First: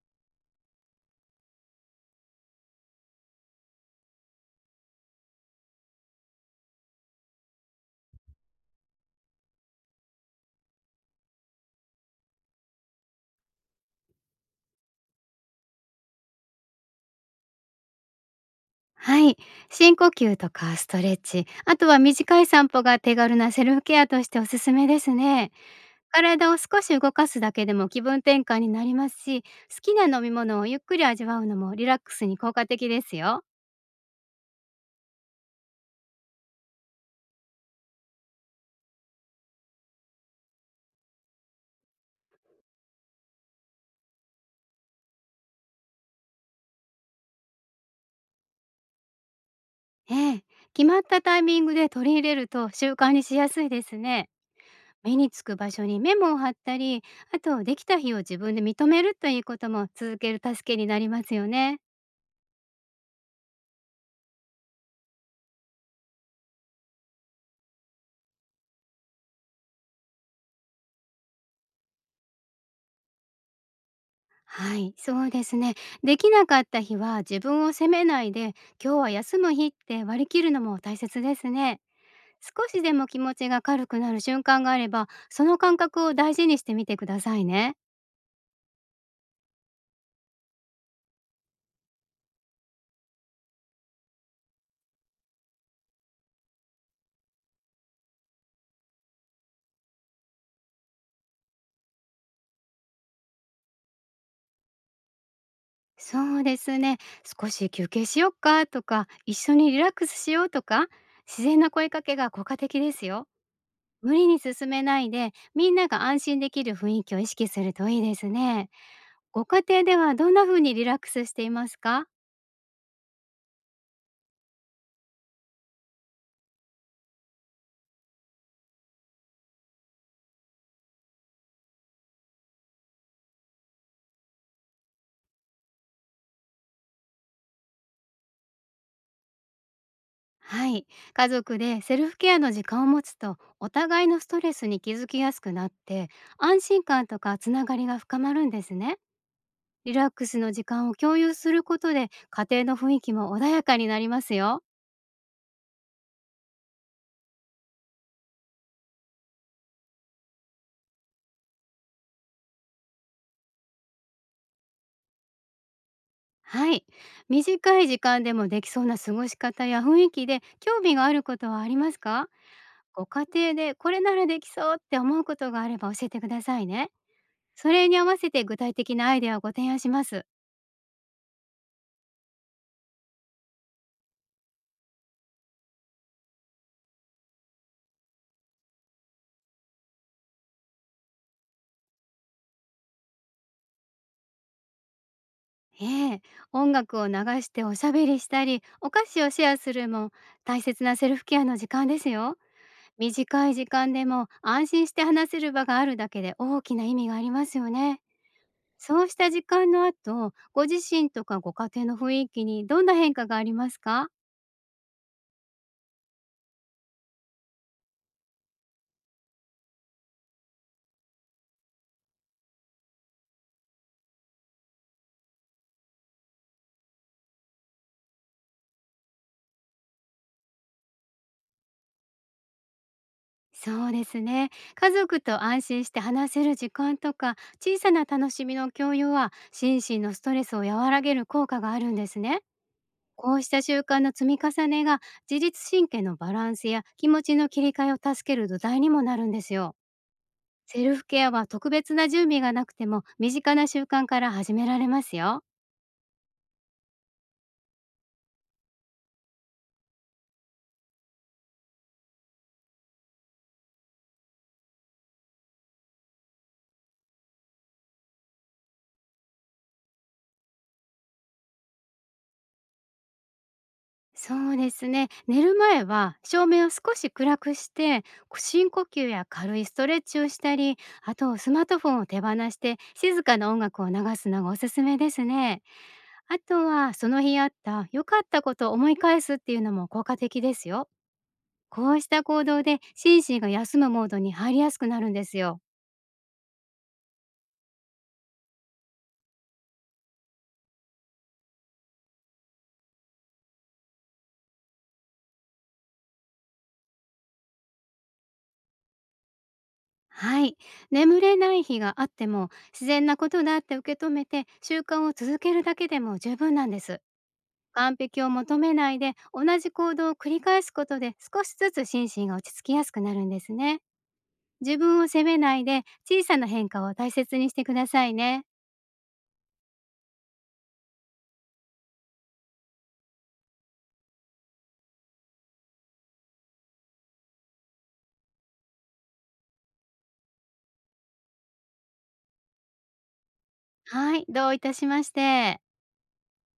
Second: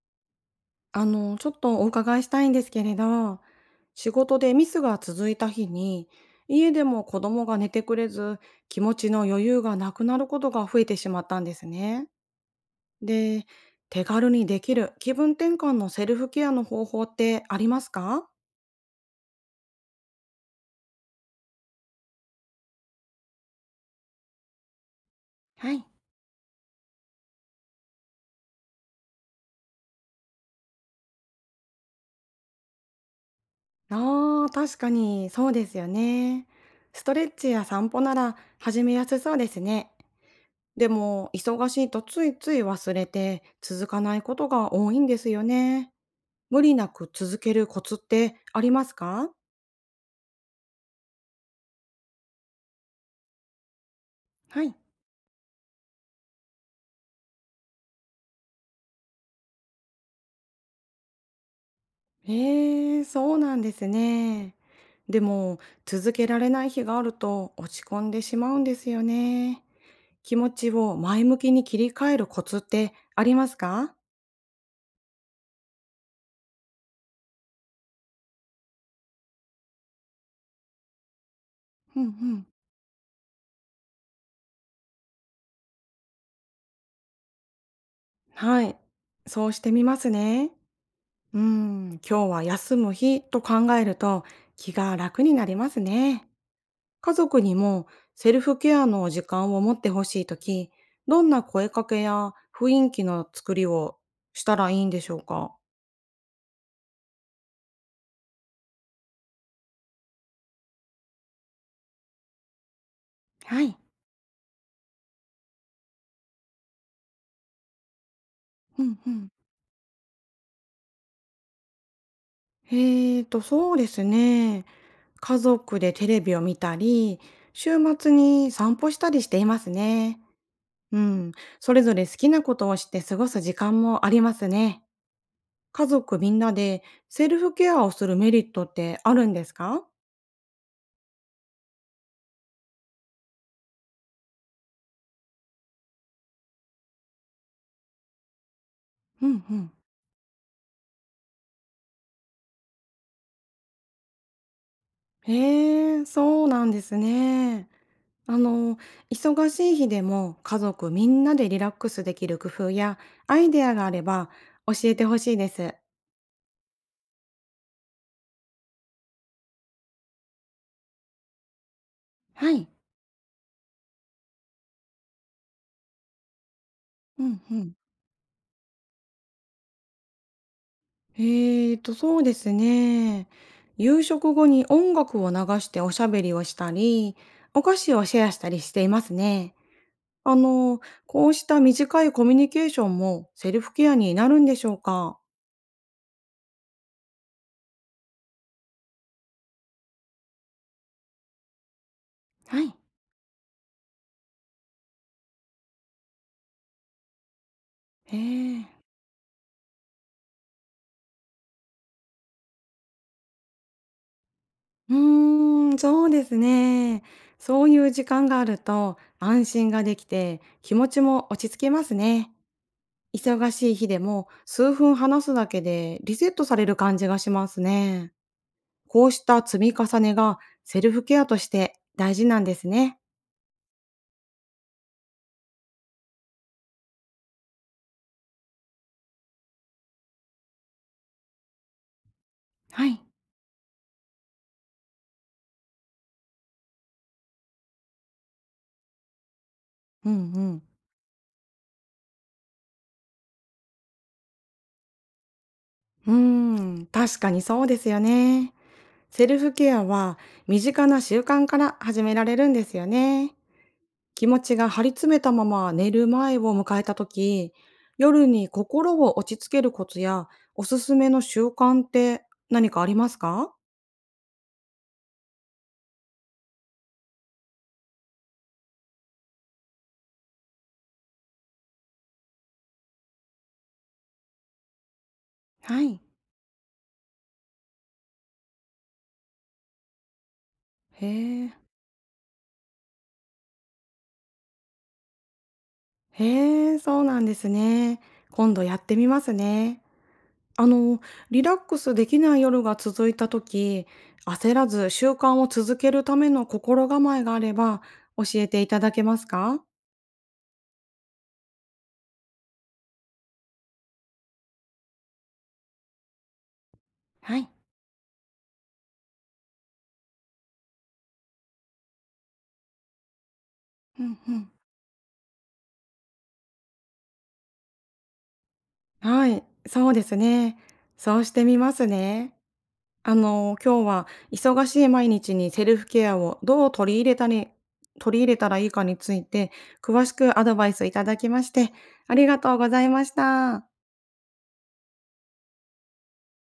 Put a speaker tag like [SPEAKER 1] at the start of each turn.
[SPEAKER 1] ちょっとお伺いしたいんですけれど、仕事でミスが続いた日に、家でも子供が寝てくれず、気持ちの余裕がなくなることが増えてしまったんですね。で、手軽にできる気分転換のセルフケアの方法ってありますか？
[SPEAKER 2] はい、深呼吸とかストレッチ、あとは短い散歩が手軽なセルフケアとしておすすめですね。
[SPEAKER 1] はい。
[SPEAKER 2] 体を少し動かすだけでも気分転換になりますし、好きな飲み物をゆっくり味わうのもリラックスに効果的ですよ。
[SPEAKER 1] ああー、確かにそうですよね。ストレッチや散歩なら始めやすそうですね。でも、忙しいとついつい忘れて続かないことが多いんですよね。無理なく続けるコツってありますか？
[SPEAKER 2] ええ、決まったタイミングで取り入れると習慣にしやすいですね。
[SPEAKER 1] はい。
[SPEAKER 2] 目につく場所にメモを貼ったり、あとできた日を自分で認めるということも続ける助けになりますよね。
[SPEAKER 1] へえ、そうなんですね。でも、続けられない日があると落ち込んでしまうんですよね。気持ちを前向きに切り替えるコツってありますか？
[SPEAKER 2] はい、そうですね。できなかった日は自分を責めないで、今日は休む日って割り切るのも大切ですね。
[SPEAKER 1] うんうん。
[SPEAKER 2] 少しでも気持ちが軽くなる瞬間があれば、その感覚を大事にしてみてくださいね。
[SPEAKER 1] はい。そうしてみますね。うん、今日は休む日と考えると気が楽になりますね。家族にもセルフケアの時間を持ってほしいとき、どんな声かけや雰囲気の作りをしたらいいんでしょうか？
[SPEAKER 2] そうですね。少し休憩しよっかとか、一緒にリラックスしようとか、自然な声かけが効果的ですよ。
[SPEAKER 1] はい。
[SPEAKER 2] 無理に進めないで、みんなが安心できる雰囲気を意識するといいですね。
[SPEAKER 1] うんうん。
[SPEAKER 2] ご家庭ではどんな風にリラックスしていますか？
[SPEAKER 1] えそうですね。家族でテレビを見たり、週末に散歩したりしていますね。うん。それぞれ好きなことをして過ごす時間もありますね。家族みんなでセルフケアをするメリットってあるんですか？
[SPEAKER 2] はい。家族でセルフケアの時間を持つと、お互いのストレスに気づきやすくなって、安心感とかつながりが深まるんですね。
[SPEAKER 1] うんうん。
[SPEAKER 2] リラックスの時間を共有することで、家庭の雰囲気も穏やかになりますよ。
[SPEAKER 1] へえ、そうなんですね。あの、忙しい日でも家族みんなでリラックスできる工夫やアイデアがあれば教えてほしいです。
[SPEAKER 2] はい。短い時間でもできそうな過ごし方や雰囲気で興味があることはありますか？
[SPEAKER 1] はい。
[SPEAKER 2] ご家庭でこれならできそうって思うことがあれば教えてくださいね。
[SPEAKER 1] うんう
[SPEAKER 2] そ
[SPEAKER 1] ん。
[SPEAKER 2] れに合わせて具体的なアイデアをご提案します。
[SPEAKER 1] えそうですね。夕食後に音楽を流しておしゃべりをしたり、お菓子をシェアしたりしていますね。あの、こうした短いコミュニケーションもセルフケアになるんでしょうか？
[SPEAKER 2] ええ、音楽を流しておしゃべりしたり、お菓子をシェアするも大切なセルフケアの時間ですよ。
[SPEAKER 1] はい。
[SPEAKER 2] 短い時間でも安心して話せる場があるだけで大きな意味がありますよね。
[SPEAKER 1] へえ。
[SPEAKER 2] そうした時間の後、ご自身とかご家庭の雰囲気にどんな変化がありますか？
[SPEAKER 1] うーん、そうですね。そういう時間があると安心ができて気持ちも落ち着けますね。忙しい日でも数分話すだけでリセットされる感じがしますね。こうした積み重ねがセルフケアとして大事なんですね。
[SPEAKER 2] そうですね。家族と安心して話せる時間とか、小さな楽しみの共有は心身のストレスを和らげる効果があるんですね。
[SPEAKER 1] はい。
[SPEAKER 2] こうした習慣の積み重ねが、自律神経のバランスや気持ちの切り替えを助ける土台にもなるんですよ。
[SPEAKER 1] うんうん。
[SPEAKER 2] セルフケアは特別な準備がなくても、身近な習慣から始められますよ。
[SPEAKER 1] うーん、確かにそうですよね。セルフケアは身近な習慣から始められるんですよね。気持ちが張り詰めたまま寝る前を迎えた時、夜に心を落ち着けるコツやおすすめの習慣って何かありますか？
[SPEAKER 2] そうですね。寝る前は照明を少し暗くして、深呼吸や軽いストレッチをしたり、あとスマートフォンを手放して静かな音楽を流すのがおすすめですね。
[SPEAKER 1] はい。
[SPEAKER 2] あとはその日あった良かったことを思い返すっていうのも効果的ですよ。
[SPEAKER 1] へえ、
[SPEAKER 2] こうした行動で心身が休むモードに入りやすくなるんですよ。
[SPEAKER 1] へえ、そうなんですね。今度やってみますね。あの、リラックスできない夜が続いた時、焦らず習慣を続けるための心構えがあれば教えていただけますか？
[SPEAKER 2] はい。眠れない日があっても自然なことだって受け止めて、習慣を続けるだけでも十分なんです。
[SPEAKER 1] はい。
[SPEAKER 2] 完璧を求めないで、同じ行動を繰り返すことで少しずつ心身が落ち着きやすくなるんですね。
[SPEAKER 1] うんうん。
[SPEAKER 2] 自分を責めないで、小さな変化を大切にしてくださいね。
[SPEAKER 1] はい、そうですね。そうしてみますね。今日は忙しい毎日にセルフケアをどう取り入れたり取り入れたらいいかについて詳しくアドバイスいただきましてありがとうございました。
[SPEAKER 2] はい。どういたしまして。